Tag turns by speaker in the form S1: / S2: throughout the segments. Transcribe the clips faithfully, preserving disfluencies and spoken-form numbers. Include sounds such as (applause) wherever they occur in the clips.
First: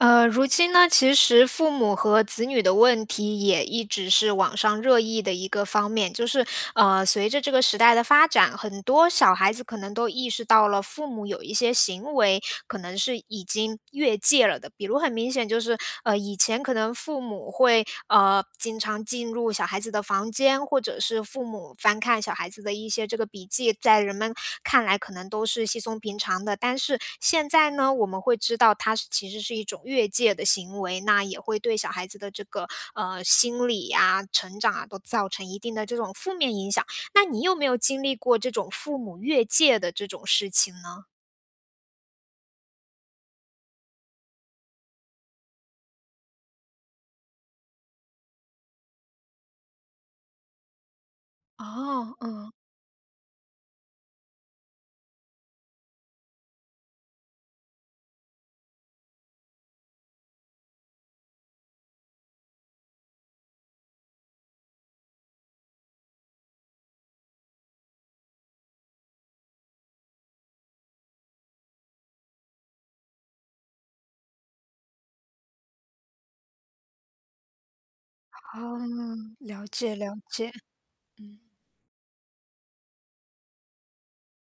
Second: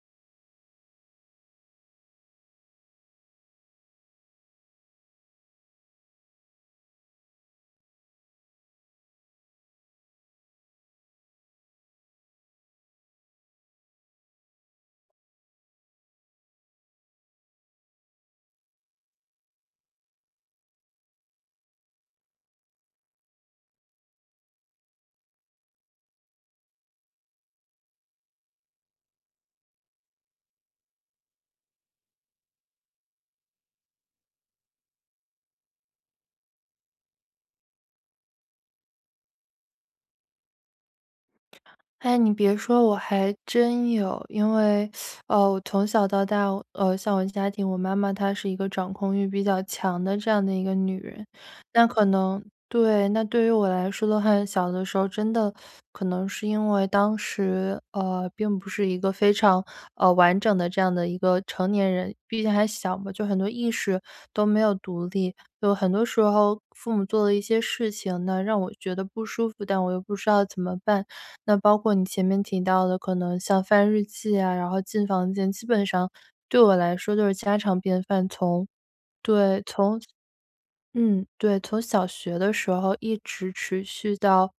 S1: 呃，如今呢，其实父母和子女的问题也一直是网上热议的一个方面。就是，呃，随着这个时代的发展，很多小孩子可能都意识到了，父母有一些行为，可能是已经越界了的。比如很明显就是，呃，以前可能父母会，呃，经常进入小孩子的房间，或者是父母翻看小孩子的一些这个笔记，在人们看来可能都是稀松平常的。但是现在呢，我们会知道它是其实是一种越界的行为，那也会对小孩子的这个，呃，心理啊、成长啊，都造成一定的这种负面影响。那你有没有经历过这种父母越界的这种事情呢？
S2: 哎，你别说，我还真有。因为，(sucks teeth) 呃，我从小到大呃，像我家庭我妈妈她是一个掌控欲比较强的这样的一个女人。那可
S1: 哦，
S2: 能
S1: 嗯。
S2: 对，那对于我来说的话，小的时候真的可能是因为当时，呃，并不是一个非常，呃，完整的这样的一个成年人。毕竟还小嘛，就很多意识都没有独立，有很多时候父母做了一些事情呢，让我觉得不舒服，但我又不知道怎么办。那包括你前面提到的，可能像翻日记啊，然后进房间，基本上对我来说都是家常便饭。从对，
S1: 哦，了解，了解。
S2: 从嗯，
S1: 嗯。
S2: 对，从小学的时候一直持续到，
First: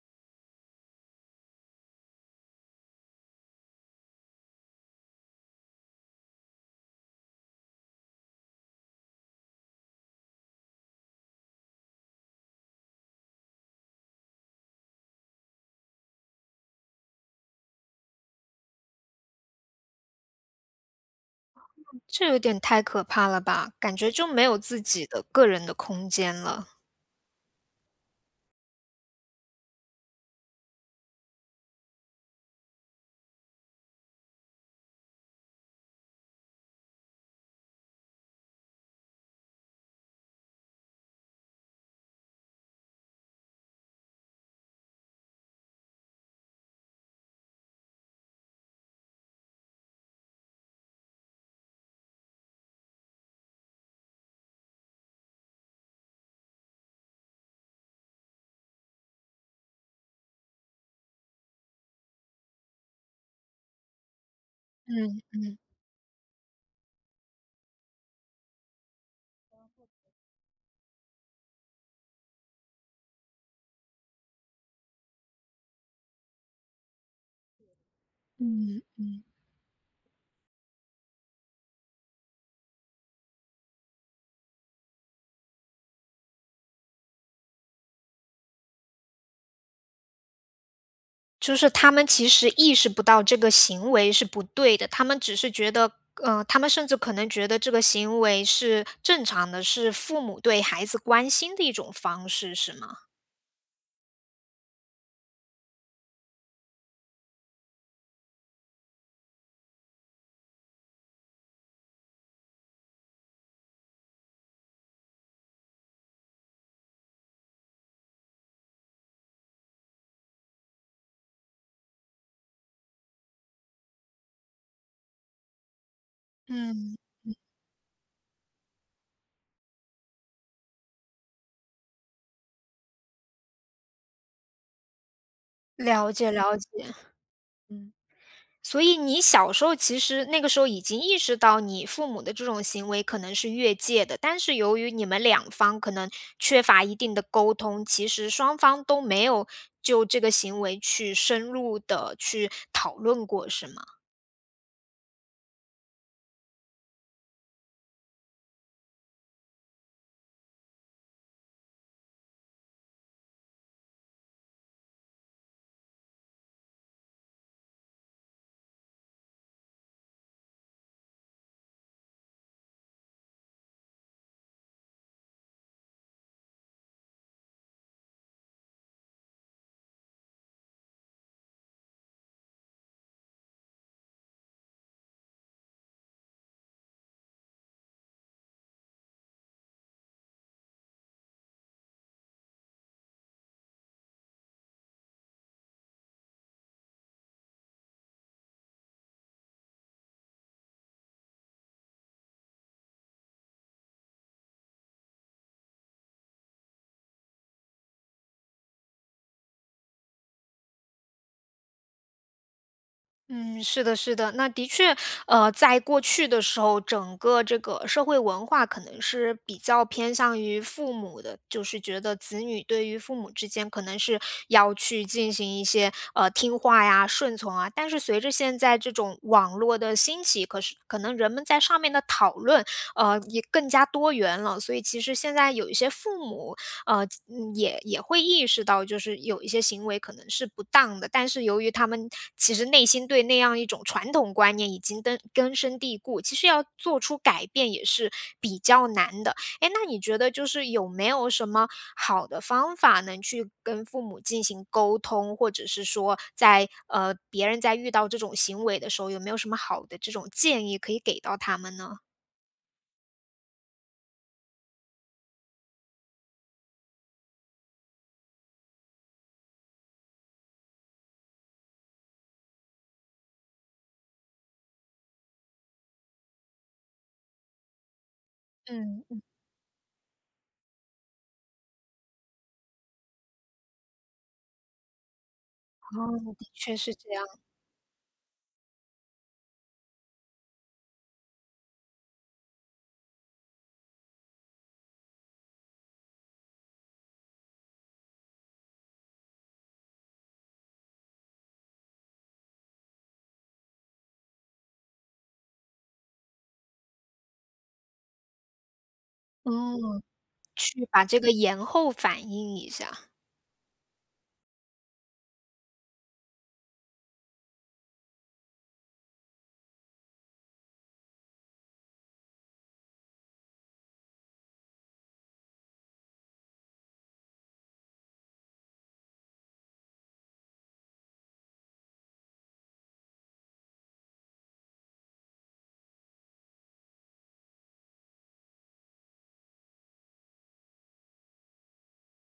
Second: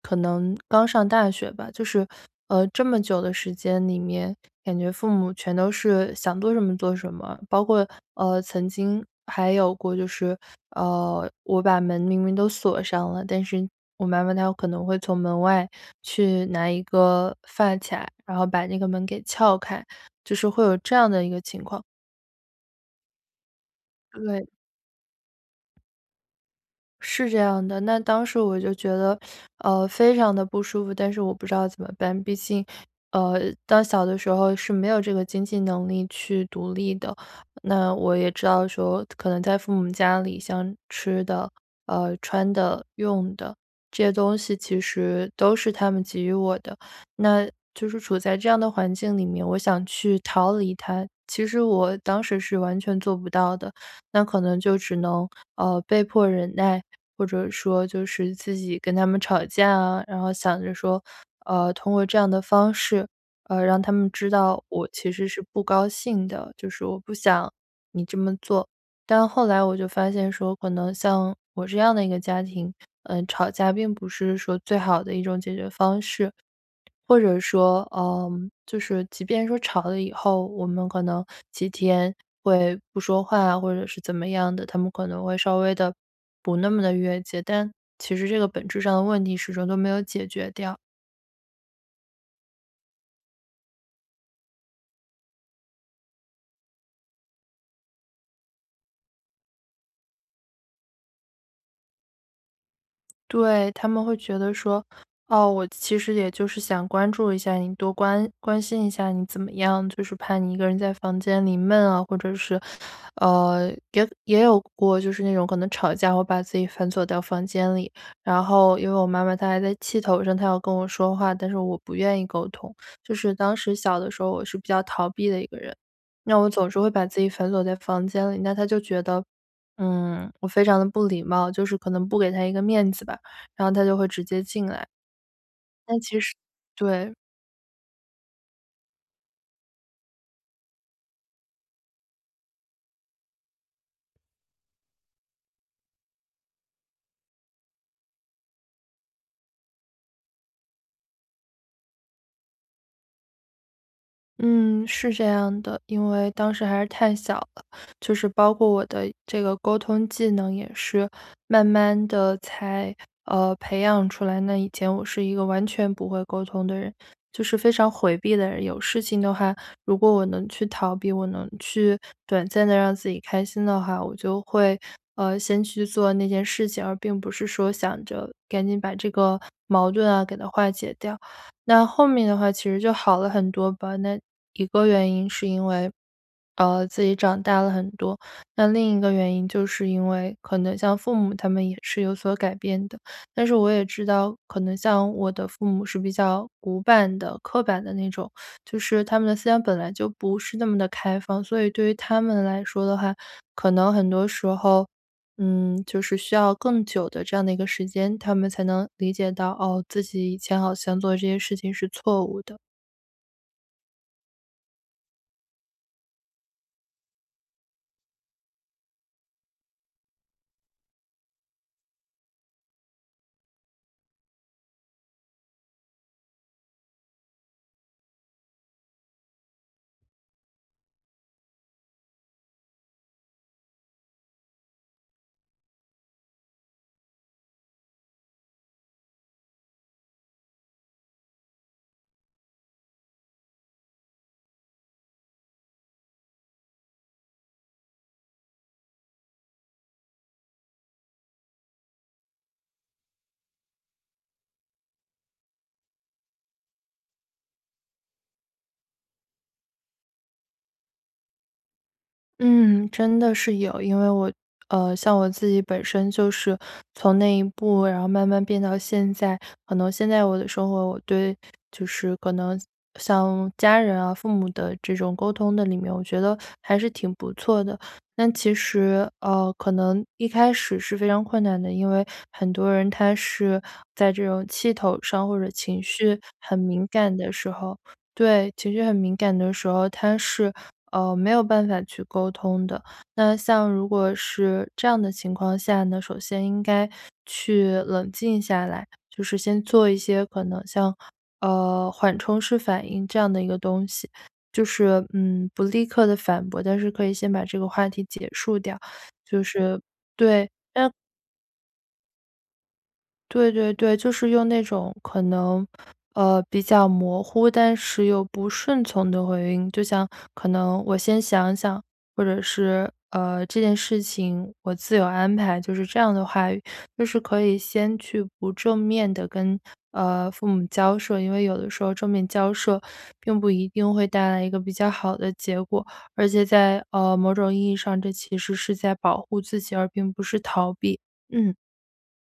S2: 可能刚上大学吧。就是，呃，这么久的时间里面，感觉父母全都是想做什么做什么，包括，呃，曾经还有过就是呃，我把门明明都锁上了，但是我妈妈她有可能会从门外去拿一个发卡，然后把那个门给撬开，就是会有这样的一个情况。
S1: 这有点太可怕了吧，感觉就没
S2: 对。
S1: 有自己的个人的空间了。
S2: 是这样的。那当时我就觉得，(sucks teeth) 呃，非常得不舒服，但是我不知道怎么办。毕竟，呃，到小的时候是没有这个经济能力去独立的，那我也知道说可能在父母家里，像吃的，呃，穿的、用的，这些东西其实都是他们给予我的。那就是处在这样的环境里面，我想去逃离它，其实我当时是完全做不到的。那可能就只能，呃，被迫忍耐，或者说就是自己跟他们吵架啊，然后想着说，呃，通过这样的方式，呃，让他们知道我其
S1: 嗯，
S2: 实是
S1: 嗯。
S2: 不高兴的，就是我不想你这么做。但后来我就发现说可能像我这样的一个家庭，呃，吵架并不是说最好的一种解决方式，或者说呃，就
S1: 嗯，
S2: 是
S1: 嗯。
S2: 即便说吵了以后，我们可能几天会不说话，或者是怎么样的，他们可能会稍微地不那么地越界，但其实这个本质上的问题始终都没有解决掉。
S1: 就是他们其实意识不到这个行为是不对的，他们只是觉得呃，他们甚至可能觉得这个行为是正常的，是父母对孩子关心的一种方式，是吗？
S2: 对，他们会觉得说，哦，“我其实也就是想关注一下你，多关关心一下你怎么样，就是怕你一个人在房间里闷啊”。或者是呃，也也有过，就是那种可能吵架会把自己反锁到房间里。然后，因为我妈妈她还在气头上，她要跟我说话，但是我不愿意沟通。就是当时小的时候我是比较逃避的一个人，那我总是会
S1: 嗯，
S2: 把自己
S1: 嗯。
S2: 反锁在房间里，那她就觉得，嗯，我非常地不礼貌，就是可能不给她一个面子吧，然后她就会直接进来。但
S1: 了
S2: 其
S1: 解，
S2: 实
S1: 了解。嗯。
S2: 对。
S1: 所以你小时候其实那个时候已经意识到你父母的这种行为可能是越界的，但是由于你们两方可能缺乏一定的沟通，其实双方都没有就这个行为去深入地去讨论过是吗？
S2: 嗯，是这样的，因为当时还是太小了。就是包括我的这个沟通技能也是慢慢地才，呃，培养出来，那以前我是一个完全不会沟通的人，就是非常回避的人。有事情的话，如果我能去逃避，我能去短暂地让自己开心的话，我就会，呃，先去做那件事情，而并不是说想着赶紧把这个矛盾啊，给它化解掉。那后面的话其实就好了很多吧，那一个原因是因为，呃，自己长大了很多，那另一个原因就是因为可能像父母他们也是有所改变的。但是我也知道，可能像我的父母是比较古板的、刻板的那种，就是他们的思想本来就不是那么地开放。所以对于他们来说的话，可能很多时候，嗯，就是需要更久的这样的一个时间，他们才能理解到，哦，自己以前好像做的这些事情是错误的。
S1: 嗯，是的是的。那的确，呃，在过去的时候，整个这个社会文化可能是比较偏向于父母的。就是觉得子女对于父母之间可能是要去进行一些，呃，听话呀、顺从啊。但是随着现在这种网络的兴起，可是可能人们在上面的讨论，呃，也更加多元了。所以其实现在有一些父母，呃，也也会意识到，就是有一些行为可能是不当的，但是由于他们其实内心对那样一种传统观念已经根根深蒂固，其实要做出改变也是比较难的。诶，那你觉得就是有没有什么好的方法能去跟父母进行沟通，或者是说在呃，别人在遇到这种行为的时候，有没有什么好的这种建议可以给到他们呢？
S2: 嗯，真的是有。因为我呃，像我自己本身就是从那一步，然后慢慢变到现在，可能现在我的生活我对就是可能像家人啊、父母的这种沟通的里面，我觉得还是挺不错的。但其
S1: 嗯，
S2: 实，
S1: 嗯。
S2: 呃，可能一开始是非常困难的，因为很多人他是在这种气头上或者情绪
S1: 哦，的
S2: 很
S1: 确
S2: 敏
S1: 是这
S2: 感
S1: 样。
S2: 的时候对，情绪很敏感的时候他是，嗯，没有办法去沟通的。那像如果是这样的情况下呢，首先应该去冷静下来，就是先做一些可能像，呃，缓冲式反应这样的一个东西，就是，嗯，不立刻地反驳，但是可以先把这个话题结束掉。就是
S1: 哦，
S2: 对，
S1: 去
S2: 嗯
S1: 把这个延后反应一下。
S2: 对对对，就是用那种可能，呃，比较模糊但是又不顺从的回应。就像可能“我先想想”或者是，呃，“这件事情我自有安排“，就是这样的话语。就是可以先去不正面地跟，呃，父母交涉，因为有的时候正面交涉 (sucks teeth) 并不一定会带来一个比较好的结果，而且在，呃，某种意义上这其实是在保护自己而并不是逃避。嗯。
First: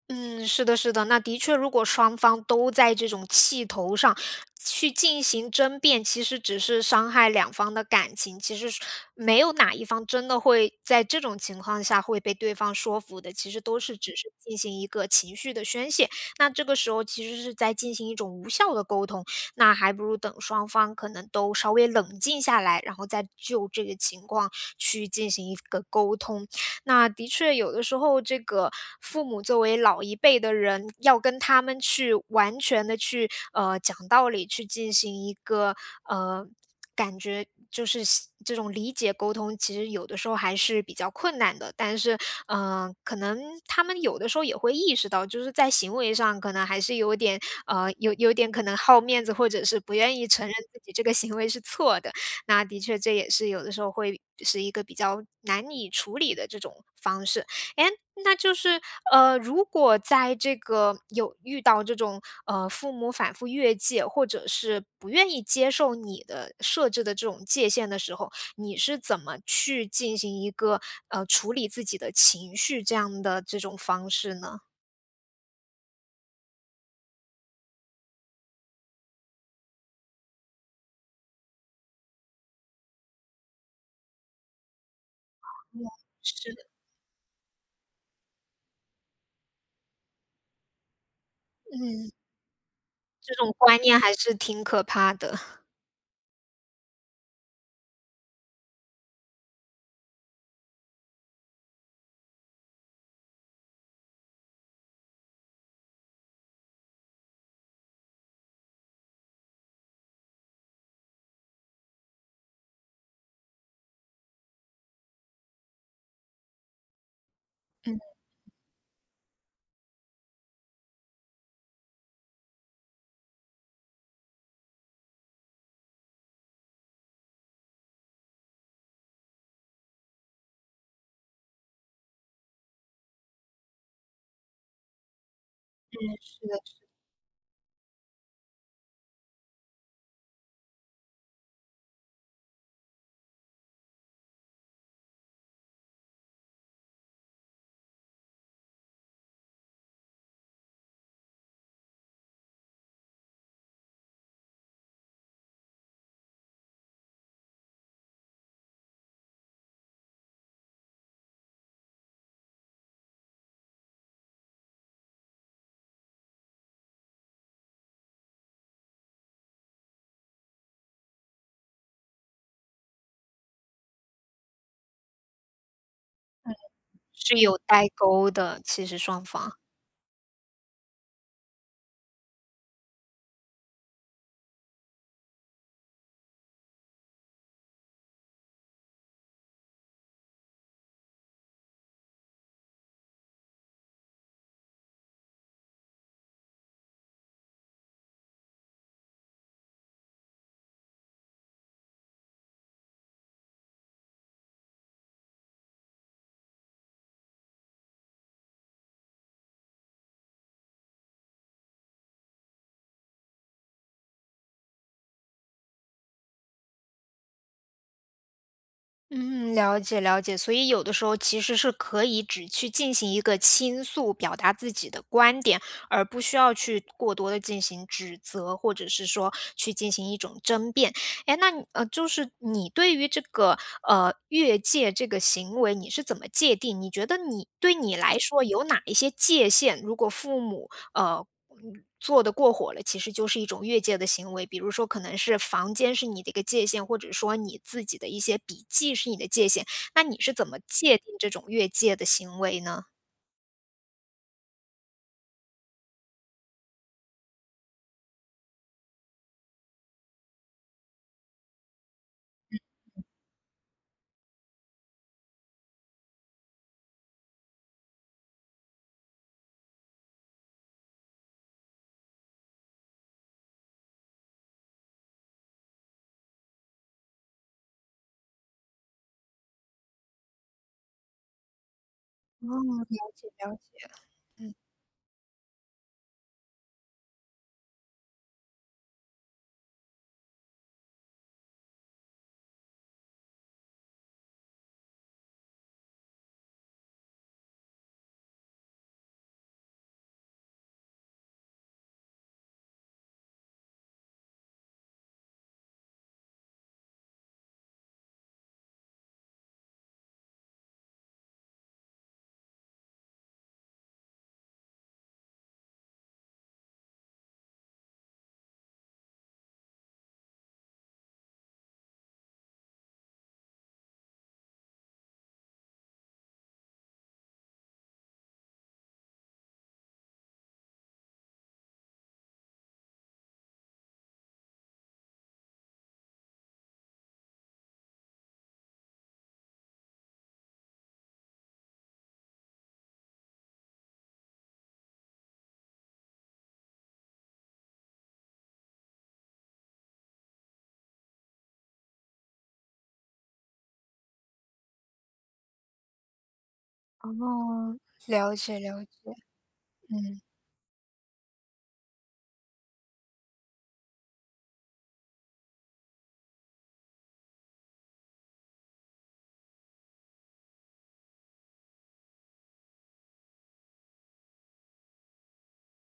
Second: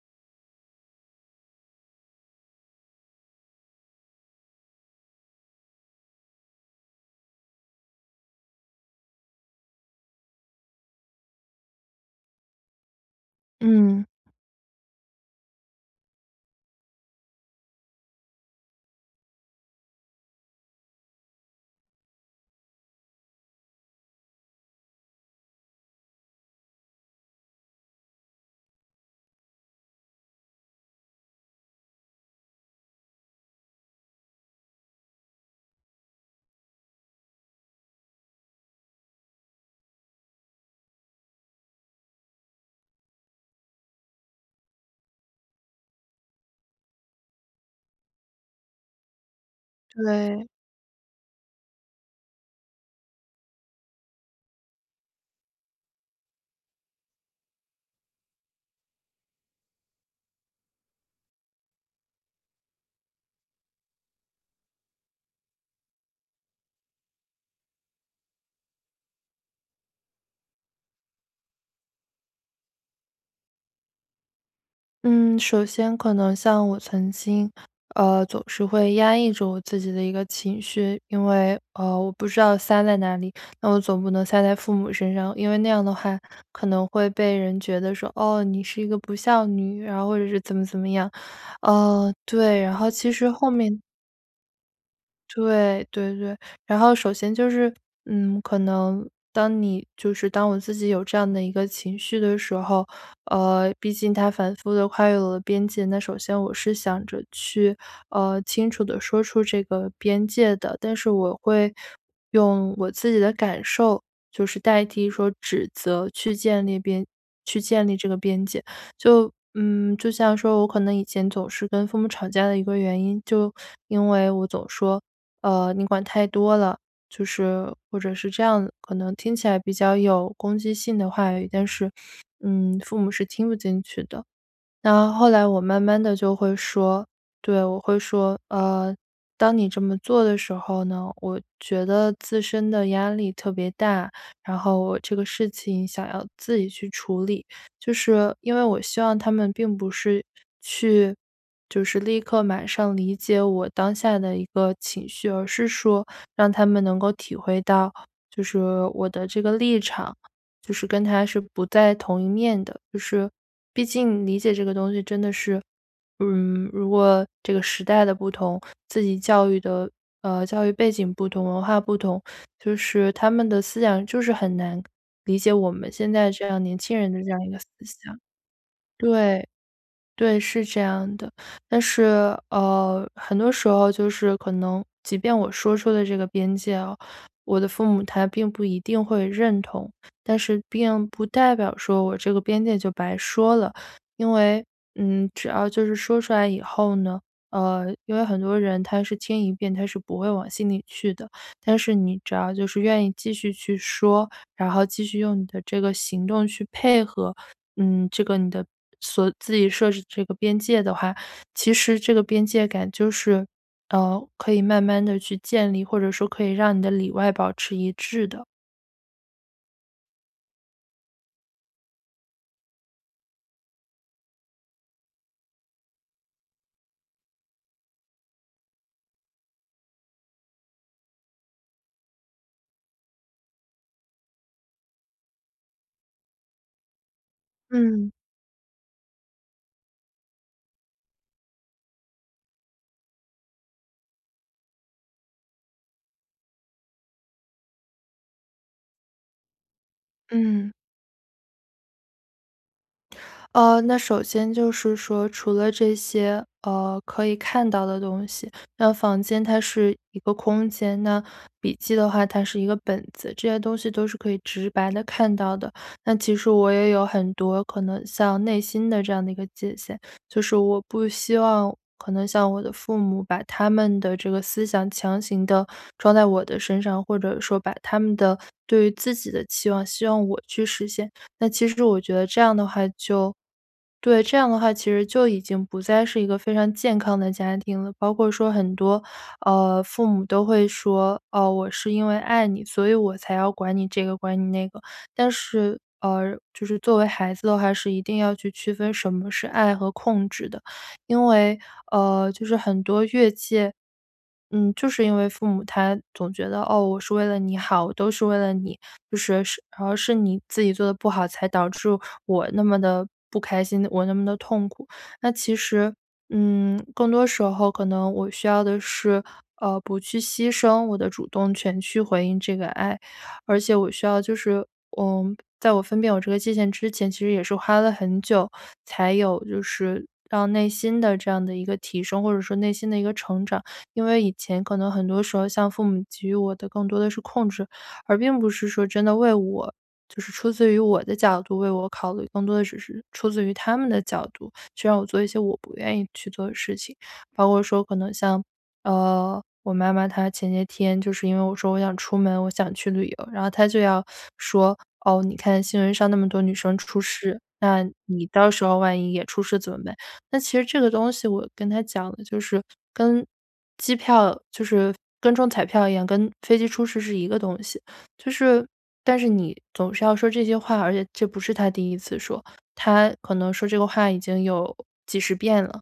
S1: 嗯，是的是的，那的确如果双方都在这种气头上，去进行争辩，其实只是伤害两方的感情。其实没有哪一方真的会在这种情况下会被对方说服的，其实都是
S2: 嗯。
S1: 只是进行一个情绪的宣泄。那这个时候其实是在进行一种无效地沟通，那还不如等双方可能都稍微冷静下来，然后再就这个情况去进行一个沟通。那的确有的时候这个父母作为老一辈的人，要跟他们去完全地去，呃，讲道理，去进行一个呃，感觉就是这种理解沟通，其实有的时候还是比较困难的，但是呃，可能他们有的时候也会意识到，就是在行为上可能还是有点呃，有有点可能好面子，或者是不愿意承
S2: 对。
S1: 认自己这个行为是错的，那的确这也是有的时候会是一个比较难以处理的这种方式。诶，那就是呃，如果在这个有遇到这种，呃，父母反复越界，或者是不愿意接受你的设置的这种界限的时候，你是怎么去进行一个，呃，处理自己的情绪这样的这种方式呢？
S2: 嗯，首先可能像我曾经，呃，总是会压抑住我自己的一个情绪，因为，呃，我不知道塞在哪里，那我总不能塞在父母身上。因为那样
S1: 啊，
S2: 的话
S1: 是
S2: 可
S1: 的。
S2: 能会被人觉得说：“哦，你是一个不孝女。”然后或者是怎么怎么样。
S1: 嗯。
S2: 呃，对，然后其实
S1: 这
S2: 后
S1: 种
S2: 面
S1: 观念还是挺可怕的。(chuckles)
S2: 对对对，然后首先就是，嗯，可能当你就是当我自己有这样的一个情绪的时候，呃，毕竟它反复地跨越了我的边界，那首先我是想着去，呃，清楚地说出这个边界的。但是我会用我自己的感受，就是代替说指责去建立边去建立
S1: 嗯。
S2: 这个边界。(inhales) 就嗯，就像说我可能以前总是跟父母吵架的一个原因就因为我总说：“呃，你管太多了。”就是或者是这样可能听起来比较有攻击性的话语，但是，嗯，父母是听不进去的。那后来我慢
S1: 嗯，
S2: 慢地就
S1: 是的是
S2: 会
S1: 的。
S2: 说对，我会说：“呃，当你这么做的时候呢，我觉得自身的压力特别大，然后我这个事情想要自己去处理。”就是因为我希望他们并不是去就是立刻马上理解我当下的一个情绪，而是说让他们能够体会到，就是我的这个立场，就是跟他是不在同一面的。就是毕竟理解这个东西真的是嗯，如果这个时代的不同，自己教育的呃，教育背景不同、文化不同，(inhales) 就是他们的思想就是很难感理解我们现在这
S1: 对。
S2: 样年轻人的这
S1: 是
S2: 样一
S1: 有
S2: 个思
S1: 代
S2: 想。
S1: 沟的，其实双
S2: 对，
S1: 方。
S2: 对，是这样的。但是，呃，很多时候就是可能，即便我说出了这个边界哦，我的父母他并不一定会认同，但是并不代表说我这个边界就白说了。因为，嗯，只要就是说出来以后呢呃，因为很多人他是听一遍他是不会往心里去的，但是你只要就是愿意继续去说，然后继续用你的这个行动去配合，嗯，这个你的所自己设置的这个边界的话，其实这个边界感就是，呃，可以慢慢地去建立，或者说可以让你的里外保持一致的。
S1: 嗯，了解了解。所以有的时候其实是可以只去进行一个倾诉，表达自己的观点，而不需要去过多地进行指责，或者是说去进行一种争辩。诶，那你就是你对于这个，呃，越界这个行为你是怎么界定？你觉得你对你
S2: 嗯。
S1: 来说有哪一些界限，如果父母，呃，做得过火了，其实就是一种越界的行为？比如说可能是房间是你的一个界限，或者说你自己的一些笔记是你的界限，那你是怎么
S2: 嗯。
S1: 界定这种越界的行为呢？
S2: 呃，那首先就是说除了这些，呃，可以看到的东西，那房间它是一个空间，那笔记的话它是一个
S1: 嗯。
S2: 本子，这些东西都是可以直白地看到的。那其实我也有很多可能像内心的这样的一个界限，就是我不希望可能像我的父母把他们的这个思想强行地装在我的身上，或者说把他们的对于自己的期望希望我去实现。那其实我觉得这
S1: 哦，
S2: 样的话
S1: 了解
S2: 就
S1: 了解。
S2: 对，这样
S1: 嗯。
S2: 的话其实就已经不再是一个非常健康的家庭了。包括说很多，呃，父母都会说：“哦，我是因为爱你，所以我才要管你这个、管你那个。”但是，呃，就是作为孩子的话，是一定要去区分什么是爱和控制的。因为，呃，就是很多越界嗯，就是因为父母他总觉得：“哦，我是为了你好，我都是为了你，就是是而是你自己做得不好，才导致我那么地不开心、我那么地痛苦。”那其实，嗯，更多时候可能我需要的是，呃，不去牺牲我的主动权去回应这个爱。而且我需要就是嗯，在我分辨我这个界限之前，其实也是花了很久，才有就是让内心的这样的一个提升，或者说内心的一个成长。因为以前可能很多时候，像父母给予我的更多的是控制，而并不是说真的为我就是出自于我的角度为我考虑，更多的只是出自于他们的角度，去让我做一些我不愿意去做的事情。包括说可能像，呃，我妈妈，她前些天就是因为我说我想出门，我想去旅游，然后她就要 (sucks teeth) 说：“哦，你看新闻上那么多女生出事，
S1: 哦，
S2: 那你
S1: 了
S2: 到
S1: 解
S2: 时候
S1: 了
S2: 万一
S1: 解。
S2: 也出事怎么办？”
S1: 嗯。
S2: 那其实这个东西我跟她讲的就是，跟机票就是跟中彩票一样，跟飞机出事是一个东西。就是但是你总是要说这些话而且这不是她第一次说，她可能说这个话已经有几十遍了，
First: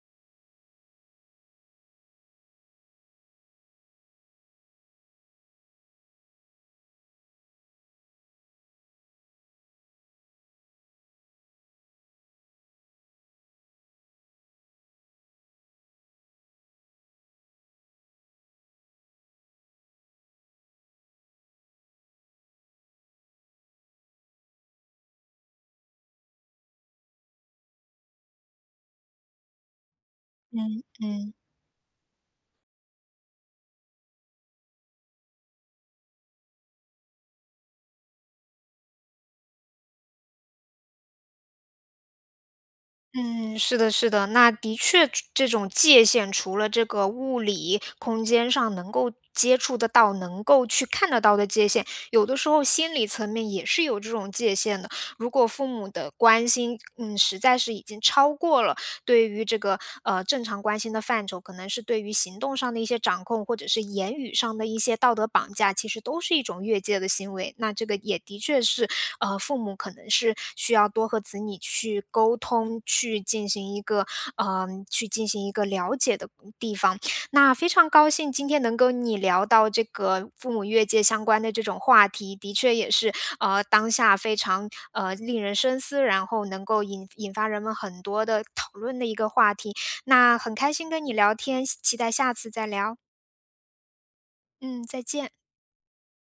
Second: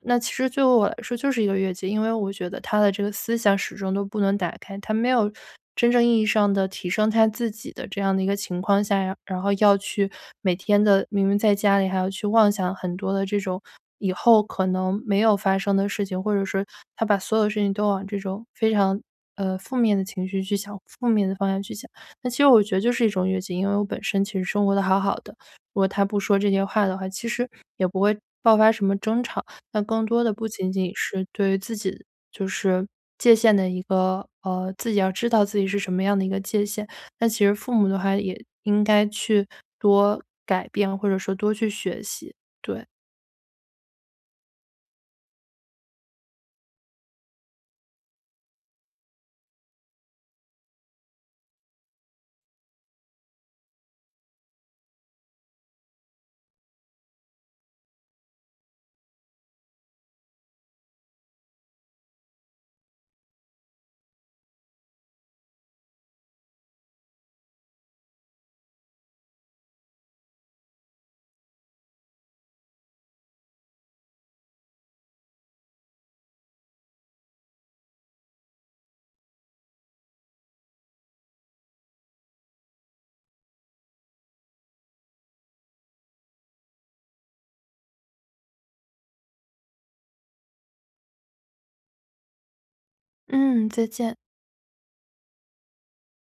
S2: 那其实作为我来说就是一个越界。因为我觉得她的这个思想始终都不能打开，她没有真正意义上的提升她自己的这样的一个情况下，然然后要去每天的明明在家里还要去妄想很多的这种以后可能没有发生的事情，或者是她把所有的事情都往这种非常，呃，负面的情绪去想、负面的方向去想。那其实我觉得就是一种越界，因为我本身其实生活得好好的，如果她不说这些话的话，其实也不会爆发什么争吵。但更多的不仅
S1: 嗯-
S2: 仅是
S1: 嗯。
S2: 对于自己就是界限的一个呃，自己要知道自己是什么样的一个界限，那其实父母的话也应该去多改变，或者说多去学习，对。
S1: 嗯，是的是的。那的确着这种界限除了这个物理空间上能够接触得到、能够去看得到的界限，有的时候心理层面也是有这种界限的。如果父母的关心，嗯，实在是已经超过了对于这个，呃，正常关心的范畴，可能是对于行动上的一些掌控，或者是言语上的一些道德绑架，其实都是一种越界的行为。那这个也的确是，呃，父母可能是需要多和子女去沟通，去进行一个，呃，去进行一个了解的嗯，地方。那非常高兴今天能跟你聊到这个父母越界相关的这种话题，的确也是，呃，当下非常，呃，令人深思，然后能够引引发人们很多的讨论的一个话题。那很开心跟你聊天，希期待下次再聊。
S2: 嗯，再见。
S1: 嗯，再见。